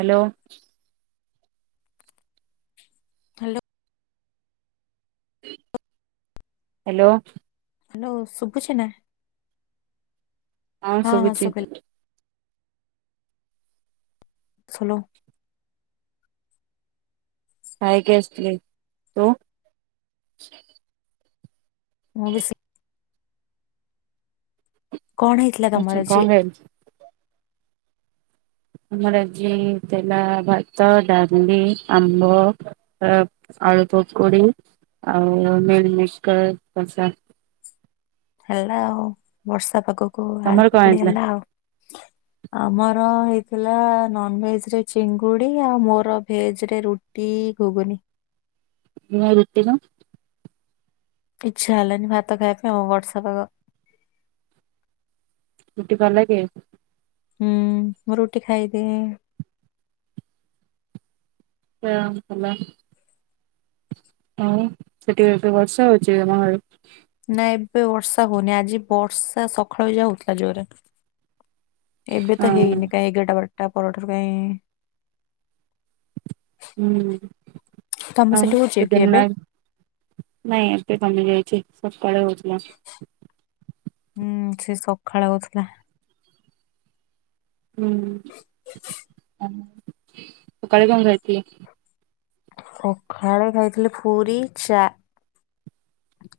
Hello. Hello. Hello. Hello ସୁୁଭୁଛି ନା। ହଁ ଶୁଭୁଛି। ସୁନୋ। ଖାଇକି ଆସିଥିଲି ତୁ? ମୁ ବି ସେଇ। କଣ ହେଇ ଅ କ [unintelligible] ଆମର ଆଜି ହେଲା ଭାତ ଡାଲି ଆମ୍ବ ଆଳୁ ପକୁଡି ଆଉ ମିଳିମିଶ କର କଷା। ହେଲା ଆଉ ବର୍ଷା ପାଗକୁ ତମର ଆଳୁ କଣ ପକୁଡି ହେଇଥିଲା? ହେଲା ଆଉ। ଆମର ହେଇଥିଲା ନନଭେଜ ରେ ଚିଙ୍ଗୁଡି ଆଉ ମୋର ଭେଜ ରେ ରୁ ଟି ଘୁଗୁନି। [unintelligible] ଇଛା ହେଲାନି ଭାତ ଖାଇବା ପାଇଁ ଉମ ବର୍ଷା ପାଗ। [unintelligible] ହୁଁ ମୁଁ ରୁଟି ଖାଇଦିଏ। [unintelligible] ହଁ ସେଠି ଏବେ ବର୍ଷା ହଉଛି ତମ ଆଡ଼େ? ନା ଏବେ ବର୍ଷା ହଉନି ଆଜି ବର୍ଷା ସକାଳୁ ଯାହା ହଉଥିଲା ଜୋରରେ। ଏବେ ହଁ ତ ହେଇନି କାଇଁ ଏଗାରଟା ବାରଟା ପରଠାରୁ କାହିଁ। ତମ ସେଠି ହଉଛି କି ଏବେ? [unintelligible] ନାଇଁ ଏବେ କମି ଯାଇଛି ସକାଳେ ହଉଥିଲା। ହୁଁ ସେ ସକାଳେ ହଉଥିଲା। ହୁଁ ସକାଳେ କଣ ଖାଇଥିଲେ? ସକାଳେ ଖାଇଥିଲି ପୁରୀ ଚା।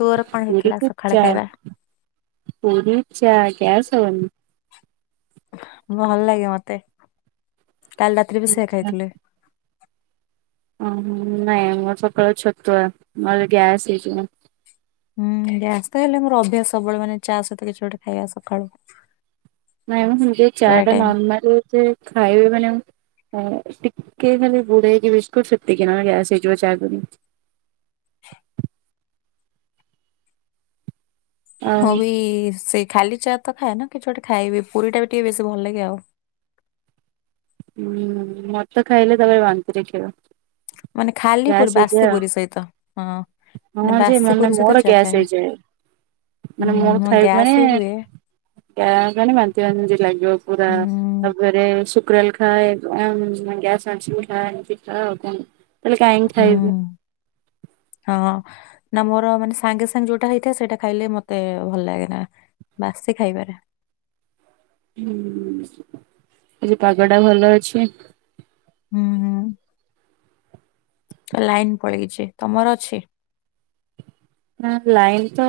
ତୋର କଣ ହେଇଥିଲା ସକାଳେ ଖାଇବା? ପୁରି ଚା ଗ୍ୟାସ ହବନି? ଭଲ ଲାଗେ ମତେ। କାଲି ରାତିରେ ବି ସେଇଆ ଆଚ୍ଛା ଖାଇଥିଲି। ଅ ନାଇଁ ମୋର ସକାଳୁ ଛତୁଆ ନହେଲେ ଗ୍ୟାସ ହେଇଯିବ। ହୁଁ ଗ୍ୟାସ ତ ହେଲେ ମୋର ଅଭ୍ୟାସ ସବୁବେଳେ ମାନେ ଚା ସହିତ କିଛି ଗୋଟେ ଖାଇବା ସକାଳୁ। ନାଇଁମ ମୁଁ ଯୋଉ ଚା ପ୍ରାୟ ଟା ଟାଇମ୍। ନର୍ମାଲ ଖାଇବି ମାନେ ଟିକେ ଖାଲି ବୁଡେଇକି ବିସ୍କୁଟ୍ ସେତିକି, ନହେଲେ ଗ୍ୟାସ ହେଇଯିବ ଚା ପିଇଲେ। ମୁଁ ଆଉ ବି ସେଇ ଖାଲି ଚା ତ ଖାଏନା କିଛି ଗୋଟେ ଖାଇବି ପୁରୀ ଟା ବି ଟିକେ ବେଶୀ ଭଲ ଲାଗେ ଆଉ। ହୁଁ ମତେ ଖାଇଲେ ତାପରେ ବାନ୍ତି ଦେଖେଇବ। ମାନେ ଖାଲି ପୁରୀ ବାସି ପୁରୀ ସହିତ। ହଁ। ମାନେ ହଁ ଯେ ବାସି ମାନେ ପୁରୀ ସହିତ ମୋର ଚା ଗ୍ୟାସ୍ ଖାଏ। ହେଇଯାଏ। ମାନେ ମୋର ହୁଁ ଖାଇବ ଗ୍ୟାସ୍ ମାନେ ବି ହୁଏ ଗ୍ୟା ମାନେ ବାନ୍ତି ବାନ୍ତି ଲାଗିବ ପୁରା। ହୁଁ ତାପରେ ଶୁକ୍ରାଲ ଖାଏ ଗ୍ୟାସ ମେଡ଼ିସିନ ଖାଏ। ଏମିତି ଖା ଆଉ କଣ। ତାହେଲେ କାହିଁକି ଖାଇବି। ହଁଁ ନା ମୋର ମାନେ ସାଙ୍ଗେ ସାଙ୍ଗେ ଯୋଉଟା ହେଇଥାଏ ସେଇଟା ଖାଇଲେ ମତେ ଭଲ ଲାଗେ ନା। ବାସି ଖାଇବାରେ। ହୁଁ। ଆଜି ପାଗ ଟା ଭଲ ଅଛି। ହୁଁ ହୁଁ। ଲାଇନ ପଳେଇଚି ତମର ଅଛି। ନା ଲାଇନ ତ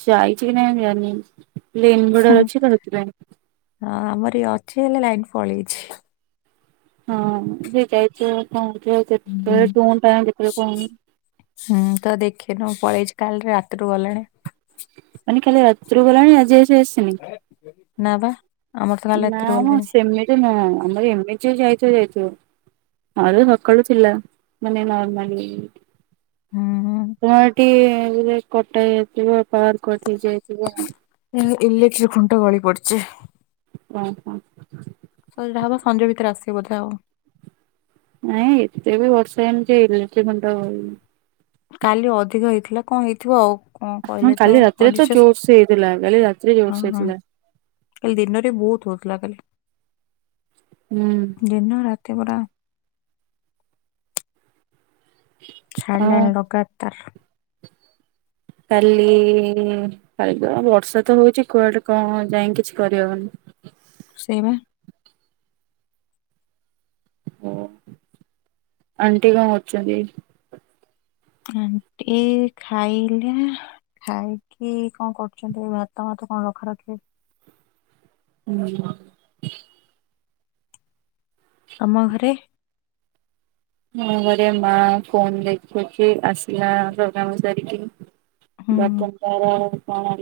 ଯାଇଚି କି ନାଇଁ ମୁଁ ଜାଣିନି। ପ୍ଲେନ ହୁଁ ବୋର୍ଡର ଅଛି ତ ସେଥିପାଇଁ। ହଁ ଆମର ଇଏ ଅଛି, ହେଲେ ଲାଇନ ପଳେଇଚି। ହଁ। ହୁଁ [unintelligible] ହୁଁ ତ ଦେଖିନୁ ପଳେଇଚି କାଲି ରାତିରୁ ଗଲାଣି। ମାନେ କାଲି ରାତିରୁ ଗଲାଣି ଆଜି ଆସି ଆସିନି। ନା ପା। ନା ମ ସେମିତି ନୁହଁ। ଆମର ଏମିତି ଯଦି ଯାଇଥିବ ଯାଇଥିବ। [unintelligible] ସକାଳୁ ଥିଲା ମାନେ ନର୍ମାଲି। ହୁଁ ତମ ଏଠି କଟା ହେଇ ଯାଇଥିବ ପାୱାରକଟ୍ ହେଇ ଯାଇଥିବ। ଇଲେ ଇଲେକ୍ଟ୍ରି ଖୁଣ୍ଟ ଗଳି ପଡିଚି। ଓ ହଁ। ସଜଡ଼ା ହବ ସଞ୍ଜ ଭିତରେ ଆସିବ ବୋଧେ ଆଉ। ନାଇଁ ଏତେ ବି ବର୍ଷା ହେଇନି ଯେ ଇଲେକ୍ଟ୍ରି ଖୁଣ୍ଟ କାଲି ଅଧିକ ହେଇଥିଲା କଣ ହେଇଥିବ ଆଉ। କଣ ହଁ କହିଲେ ତ କାଲି ରାତିରେ ତ ପଡିଛି ଜୋରସେ ହେଇଥିଲା, କାଲି ରାତି ରେ ହଁ ଜୋରସ ହଁ ହେଇଥିଲା। କାଲି ଦିନରେ ବହୁତ ହଉଥିଲା କାଲି। ହୁଁ। ଦିନ ରାତି ପୁରା। ଆଉ ଛାଡ଼ିଲାନି ଲଗାତାର। କାଲି କାଲି ତ ବର୍ଷା ତ ହଉଚି କୁଆଡେ କଣ ଯାଇ କିଛି କରିହବନି। ସେଇ ବା। ଓ। ଆଣ୍ଟି କଣ କରୁଛନ୍ତି? ଆଣ୍ଟି ଖାଇଲା ଖାଇକି କଣ କରୁଛନ୍ତି ଭାତ ଭାତ କଣ ରଖା ରଖି। [unintelligible] ତମ ଘରେ? ମୁଁ ଘରେ ମା ଫୋନ ଦେଖୁଚି। ଆସିଲା ସବୁ ସାରିକି। ହୁଁ [unintelligible] କଣ ତାର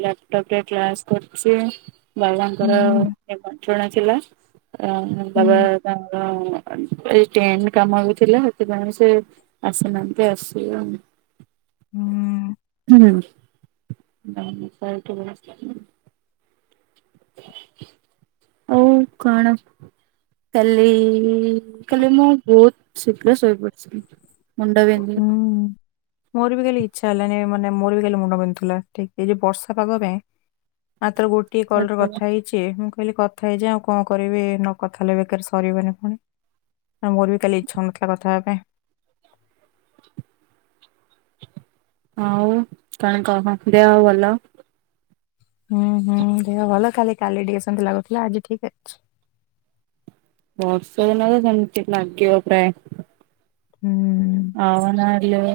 ଲାପଟପ ରେ କ୍ଲାସ କରୁଚି। ହୁଁ ବାବାଙ୍କର ଏ ପାଠ ଗୁରା ଥିଲା ହୁଁ ବାବା ତାଙ୍କର ଏଇ ଟେଣ୍ଡ କାମ ଏଇ ଥିଲା, ସେଥିପାଇଁ ସେ ଆସିନାହାନ୍ତି ଆସିବେ ଆଉ। ହୁଁ। ହୁଁ [inaudible] ହଉ କଣ? କାଲି କାଲି ମୁଁ ବହୁତ ଶୀଘ୍ର ଶୋଇପଡିଥିଲି ମୁଣ୍ଡ ବିିନ୍ଧି ହୁଁ ମୋର ବି କାଲି ଇଚ୍ଛା ହେଲାନି ମାନେ ମୋର ବି କାଲି ମୁଣ୍ଡ ବନ୍ଧୁଥିଲା ଏ ବର୍ଷା ପାଗ ପାଇଁ। ମାତ୍ର ଗୋଟିଏ କଲ ର ବିନ୍ଧିଲା। କଥା ହେଇ ମୁଁ କହିଲି କଥା ହେଇଯଏ ଆଉ କଣ କରିବି ନ କଥା ହେଲେ ବେକାର ସରିବନି ପୁଣି ମୋର ବି କାଲି ଇଚ୍ଛ ହଉନଥିଲା କଥା ହେବା ପାଇଁ। ହଉ କଣ କହ ଦେ ହଉ ଭଲ। ହୁଁ ହୁଁ ଦେହ ଭଲ କାଲି କାଲି ଟିକେସନ୍ତି ଲାଗୁଥିଲା ଆଜି ଠିକ ଅଛି। ବର୍ଷ ନ [unintelligible] ହୁଁ। ଆଉନିଲ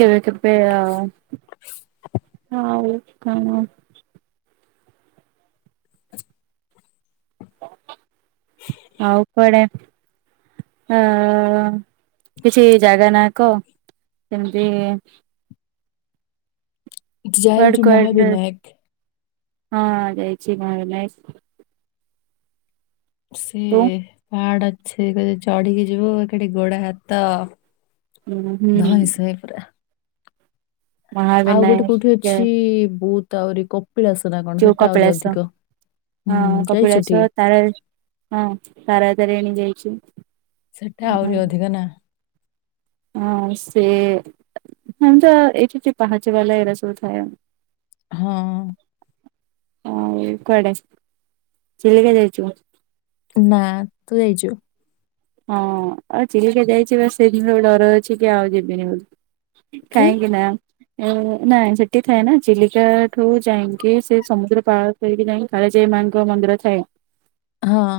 କେବେ କେବେ ଆଉ ହଉ କଣ? ଆଉ କଡେ? ଅ କିଛି ଜାଗା ନାଁ କହ? ସେମିତି ହୁଁ କୁଆଡେ ଯାଇଛୁ କୁଆଡେ ଯାଇଚି? ମହାବିନାୟକ ହଁ ଯାଇଚି ମହାବିନାୟକ। ସେି ତୁ ପାଡ ଅଛ ଚଢିକି ଯିବ ଏକାଠି ଗୋଡ ହାତ ହୁଁ ଧଇଁସଇଁପୁରା। ଆଉ ଗୋଟେ କୋଉଠି ମହାବିନାୟକ ଅଛି ବହୁତ ଆହୁରି କ ପିଳାସନା କଣ ଯୋଉ ସେଟା ଆହୁରି କପିଳାସ ଅଧିକ ହୁଁ ହଁ ଯାଇଛିଠି? [unintelligible] ହଁ ତାରାତାରିଣୀ ଯାଇଛୁ। ସେଟା ଆହୁରି ଅଧିକ ନା। ହଁ ସେ ଆମ ତ ଏଠି ପାହଞ୍ଚି ବାଲା ଏ ରସଥା ଆମ ହଁ। ଆଉ କୁଆଡେ ଚିଲିକା ଯାଇଛୁ? ନା ତୁ ଯାଇଛୁ? ହଁ ଆଉ ଚିଲିକା ଯାଇଛି ବା ସେଇ ଦିନରେ ଡର ଅଛି କି ଆଉ ଯିବିନି ବୋଲି। କି କହିଁକି ନା ନାଇଁ ସେଠି ଥାଏ ନା ଚିଲିକା ଠୁ ଯାଇକି ସେ ସମୁଦ୍ର ପାଳ ସେି ନାଇଁ କାଳିଜାଈ ମାଙ୍କ ମନ୍ଦିର ଥାଏ। ହଁ।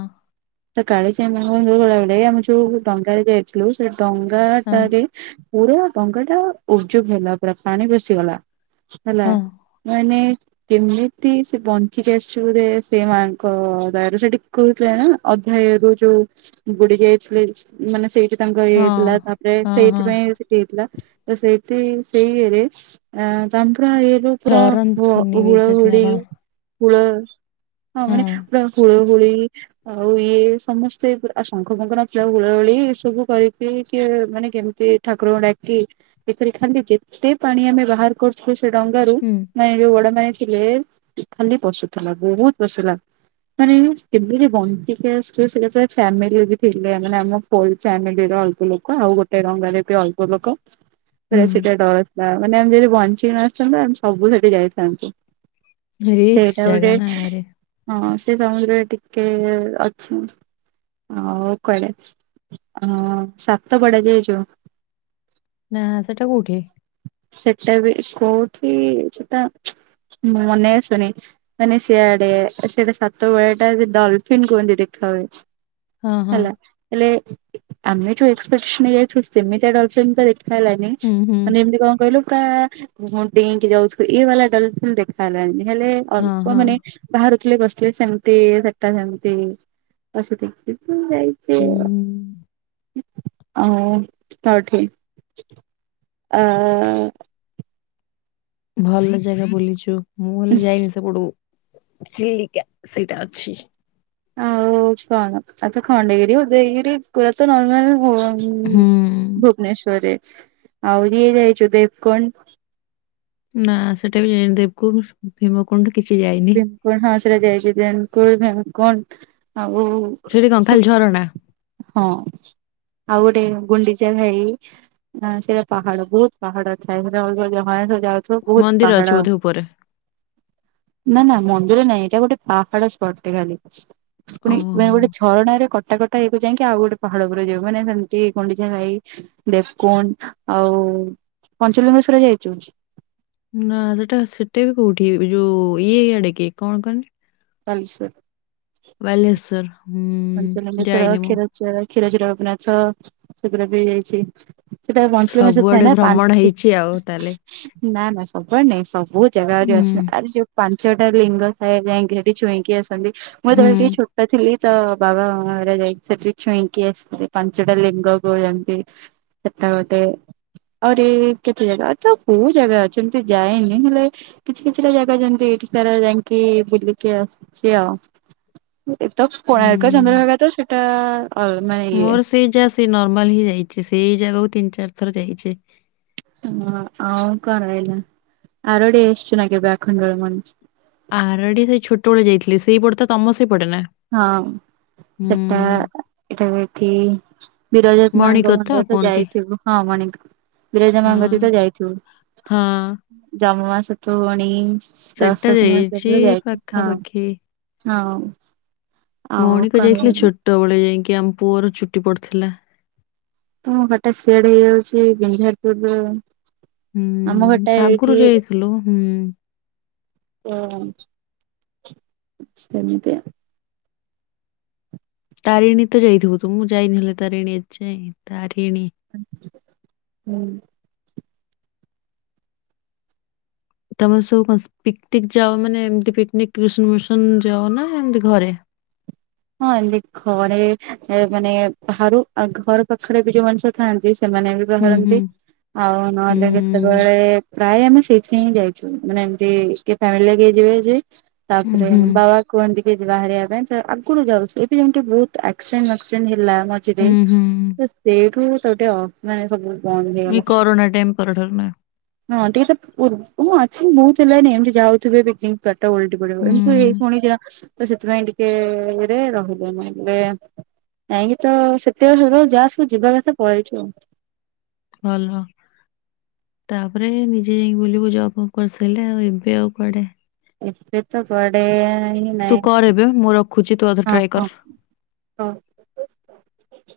ତ କାଳିଯାଇ [unintelligible] ଗଲାବେଳେ ଆମେ ଯୋଉ ଡଙ୍ଗାରେ ଯାଇଛୁ। ସେ ହଁ ଡଙ୍ଗାଟାରେ ପୁରା ଡଙ୍ଗା ଟା ଉଜୁବ ହେଇଲା ପୁରା ପାଣି ପସିିଗଲା। ହେଲା ହଁ ମାନେ କେମିତି ସେ ବଞ୍ଚିକି ଆସିଛି ବୋଧେ ସେ ମାଙ୍କ ଦୟାରୁ ସେ ଟିକେହୁଥିଲେ ନା। ଅଧ୍ୟାୟ ରୁ ଯୋଉ ବୁଡି ଯାଇଥିଲେ ମାନେ ସେଇଠି ତାଙ୍କ ଇଏ ହଁ ହେଇଥିଲା ତାପରେ ହଁ ହଁ ସେଇଥିପାଇଁ ହେଇଥିଲା ତ ସେଇଠ ସେଇରେ ଆ ତାପା ଏଇଏ ଯୋଉ ପୁରା ହ ଡରନ୍ତିନି ବି ହୁଳ ସେଠି ନା ହୁଳି। କଣ ହୁଳ ହଁ ମାନେ ପୁରା ହୁଳ ହୁଳି ଆଉ ଇଏ ସମସ୍ତେ ଆଉ ଶଙ୍ଖପୁଙ୍କ ନଥିଲା ହୁଳ ହୁଳି ଏ ସବୁ କରିକି କିଏ ମାନେ କେମିତି ଠାକୁରଙ୍କୁ ଡାକି ଏପରି ଖାଲି ଯେତେ ପାଣି ଆମେ ବାହାର କରୁଥିଲୁ ସେ ଡଙ୍ଗାରୁ ହୁଁ ନାଇଁ ଯୋଉ ବଡ ମେ ଥିଲେ ଖାଲି ପଶୁଥିଲା ବହୁତ ପସୁର ମାନେ ସେମ ଯ ବଞ୍ଚିକି ଆସ ସେଇଟା ସ ଫ୍ୟାମିଲୀ ବି ଥିଲେ ମାନେ ଆମ ଫୁଲ୍ ଫ୍ୟାମିଲୀ ର ଅଳ୍ପ ଲୋକ ଆଉ ଗୋଟେ ଡଙ୍ଗା ରେ ବି ଅଳ୍ପ ଲୋକ ହ ପୁରା ସେଇଟା ଡର ଥିଲା ମାନେ ଆମେ ଯଦି ବଞ୍ଚି ନ ଆସିଥାନ୍ତୁ ଆମେ ସବୁ ସେଠି ଯାଇଥାନ୍ତୁ ରିକ୍ସ ସେଇଟା ଜାଗା ଗୋଟେ ନା ଭାରି ହଁ ସେ ସମୁଦ୍ରରେ ଟିକେ ଅଛି ହଉ କହିଲେ ହ ସାତ ପଡ଼ା ଯାଇଛୁ ନା ସେଟା କୋଉଠି? ସେଟା ବି କୋଉଠି ସେଟା ମନେ ଆସୁନି ମାନେ ସିଆଡେ ସେଟା ସାତପଡ଼ାଟା ଡଲଫିନ୍ କୁହନ୍ତି ଦେଖା ହଏ ହଁ ହଁ ହେଲା ହେଲେ ଆମେ ଯୋଉ ଏକ୍ସପେକ୍ଟସନ୍ ରେ ଯାଇଥିଲୁ ସେତେମି ତ ଡଲଫିିନ ଦେଖି ହେଲା ନାହିଁ ଜାଣିଛୁ ହୁଁ ହୁଁ ମାନେ ଏମିତି କଣ କହିଲୁ ପୁରା ହଁ ଡେଇଁକି ଯାଉଥିବେ ଏଇ ବାଲା ଡଲ ଫିଲ୍ ଦେଖା ହେଲାନି ହେଲେ ହଁ ଅଳ୍ପ ହଁ ମାନେ ବାହାରୁଥିଲେ ପଶୁଥିଲେ ସେମତି ସେଟା ସେମିତି ବସ- ହଁ ଯାଇଥିଲୁ ହୁଁ ଆଉ ଆ ତ ଠିକ ଆ ଭଲ ଜାଗା ବୁଲିଛୁ ମୁଁ ହେଲେ ଯାଇଛି ସେପଟୁ ଚିଲିକା ସେଇଟା ଅଛି ଆଉ କଣ ଆଛା ଖଣ୍ଡଗିରି ଉଦୟଗିରି ପୁରା ତ ନର୍ମାଲ - ହୁଁ ଭୁବନେଶ୍ଵରରେ ଆଉ ରଇଏ ଯାଇଛୁ ଦେବକଣ୍ଡ? ନା ସେଟା ବି ଯାଇନି ଦେବକୁ ଭୀମକୁଣ୍ଡ କିଛି ଯାଇନି କଣ ନା ହଁ ସେଇଟା ଯାଇଛି ଦେବ କୁଣ୍ଡ, ଭୀମ କୁଣ୍ଡ ଆଉ ସେଠି କଣ ସେ- ଖାଲି ଝରଣା ହଁ ଆଉ ଗୋଟେ ଗୁଣ୍ଡିଚା ଘାଇ ନା ସେଇଟା ପାହାଡ ବହୁତ ପାହାଡ ଥାଏ [unintelligible] ଯାଉଥିବ ବହୁତ ମନ୍ଦିର ଅଛି ପାହାଡ ବୋଧେ ଉପରେ ନା ନା ମନ୍ଦିର ନାଇଁ ଏଇଟା ଗୋଟେ ପାହାଡ ସ୍ପଟ ଟେ ଖାଲି [unintelligible] ଓହୋ ଗୋଟେ ଝରଣାରେ କଟାକଟା ହେଇକୁ ଯାଇକି ଆଉ ଗୋଟେ ପାହାଡ ଉପରେ ଯିବୁ ମାନେ ସେମିତି ଗୁଣ୍ଡିଚା ଘାଇ ଦେବକୁଣ୍ଡ ଆଉ ପଞ୍ଚଲିଙ୍ଗେଶ୍ୱର ଯାଇଛୁ? ନା ସେଟା ସେଟା ବି କୋଉଠି ଯୋଉ ଇଏ ଏଇଆଡେ କି କଣ କହନି? ବାଲେଶ୍ୱର ବାଲେଶ୍ୱର ପଞ୍ଚଲିଙ୍ଗେଶ୍ଵର କ୍ଷୀରଚୋରା କ୍ଷୀରଚୋରା ଗୋପୀନାଥ ସେଗୁଡା ବି ଯାଇଛି ସେଟା ସବୁଆଡେ ଭ୍ରମଣ ହେଇଛି ଆଉ ତାହେଲେ [unintelligible] ନା ନା ସବୁ ଆଡ଼େ ନାଇଁ ସବୁ ଜାଗା ହୁଁ ଅଛି ଆ ଯୋଉ ପାଞ୍ଚଟା ଲିଙ୍ଗ ଥାଏ ଯାଇକି ହେଠି ଛୁଇଁକି ଆସନ୍ତି ମୁଁ ହୁଁ ଯେତେବେଳେ ଟିକେ ଛୋଟ ଥିଲି- ତ ବାବା ଘରିକା ସେଠି ଛୁଇଁକି ଆସିଥିଲେ ପାଞ୍ଚଟା ଲିଙ୍ଗ [unintelligible] ସେଟା ଗୋଟେ ଆହୁରି କେତେ ଜାଗା ତ କୋଉ ଜାଗା ଅଛି ଏମିତି ଯାଏନି ହେଲେ କିଛି କିଛିଟା ଜାଗା ଯେମିତି ଏଠି ସାର ଯାଇକି ବୁଲିକି ଆସିଛି ଆଉ ଏ ତ କୋଣାର୍କ ହୁଁ। ଚନ୍ଦ୍ରଭାଗା ତ ସେଟା [unintelligible] ମୋର ସେଇ ଯାହା ସେ ନର୍ମାଲ ହିଁ ଯାଇଛି ସେଇ ଜାଗାକୁ ତିନି ଚାରି ଥର ଯାଇଛି ହଁ ଆଉ କଣ [unintelligible] ଆରୋଡ଼ି ଆସିଛୁ ନା କେବେ ଆଖଣ୍ଡଳମଣୀ ଆରଡି ସେଇ ଛୋଟବେେଳେ ଯାଇଥିଲି ସେଇପଟେ ତମ ସେଇପଟେ ନା ହଁ ସେଟା ହୁଁ [unintelligible] ଏଠି ବିରଜା ମାଙ୍କ ମଣିକର ମନ୍ଦିର ତ କୁହନ୍ତି ଯାଇଥିଲୁ ହଁ ମାଣିକ ବିରଜା ହଁ ମାଙ୍କ [unintelligible] ହଁ ସେଟା [unintelligible] ଯାଇଛି ହଁ ପାଖାପାଖି ହଁ ଆଉ ମଉଣିକ କଣ ଯାଇଥିଲେ ଛୋଟ ବେଳେ ଯାଇକି ଆମ ପୁଅର ଚୁଟି ପଡିଥିଲା ହଁ ବାଟେ ସେୟାର ହେଇଯାଉଛି ବିଞ୍ଜାରପୁରର ହୁଁ ଆଗରୁ ଯାଇଥିଲୁ ହୁଁ ହଁ ସେମିତି ତାରିଣୀ ତ ଯାଇଥିବୁ ତୁ ମୁଁ ଯାଇନିଲୋ ତାରିଣୀ ଏ ଯାଇଁ ତାରିଣୀ ହୁଁ ତମେ ସବୁ ପିସ ପିକଟିକ ଯାଅ ମାନେ ଏମତି ପିକନିକ ବିଶ ମିସନ ଯାଅ ନା ଏମିତି ଘରେ। ମୁଁ ଆଣିଲି ଘରେ ମାନେ ବାହାରୁ ଆଙ୍କ ଘର ପାଖରେ ବି ଯୋଉ ମାନେ ଥାଆନ୍ତି। ସେମାନେ ବି ହୁଁ ବାହାରନ୍ତି ହୁଁ ଆଉ ହୁଁ ନହେଲେ ଯେତେବେଳେ ପ୍ରାୟ ଆମେ ସେଇଥିରେ ହିଁ ଯାଇଚୁ। ମାନେ ଏମତି କିଏ ଫ୍ୟାମିଲି ନେଇକି ଯିବେ ଯେ ହୁଁ ତାପରେ ହୁଁ ହୁଁ ବାବା କୁହନ୍ତି କି ବାହାରିବା ପାଇଁ ତ ଆଗରୁ ଯାଉଥିଲେ। ଏବେ ଯେମିତି ବହୁତ ଆକ୍ସିଡେଣ୍ଟ ମାକ୍ସିଡେଣ୍ଟ ହେଲା। ଯିବେ ହୁଁ ତ ସେଇଠୁ ତାକୁ ଗୋଟେ ମାନେ ସବୁ କଣ ଏଇ ନେଇଗଲା। କରୋନା ଟାଇମ୍ ପରଠାରୁ ନା ହଁ ଟିକେ ତା ପୃ ମୁଁ ଅଛି ବୋହୁତ ହେଲାନି ଏମିତି ଯାଉଥୁବେ। [unintelligible] ଟାଟା ଓଲଟି ପଡିବ ଏମିତି ହେଇ ହୁଁ ଶୁଣିଚି ନା ତ ସେଥିପାଇଁ ଟିକେ ଇଏରେ ରହିଲେ [unintelligible] କାହିଁକି ତ ସେତେବେଳେ [unintelligible] ଯାହା ସବୁ ଯିବା କଥା ପଳେଇଛୁ। ଭଲ। ତାପରେ ନିଜେ ଯାଇକି ବୁଲିବୁ ଜବ୍ ଫବ୍ କରିସାରିଲେ ଆଉ ଏବେ ଆଉ କୁଆଡେ ଏବେ ତ କୁଆଡେ [unintelligible] ତୁ କର ଏବେ ମୁଁ ରଖୁଛି ତୁ ଆଉ ଥରେ ଟ୍ରାଏ କର। ଅ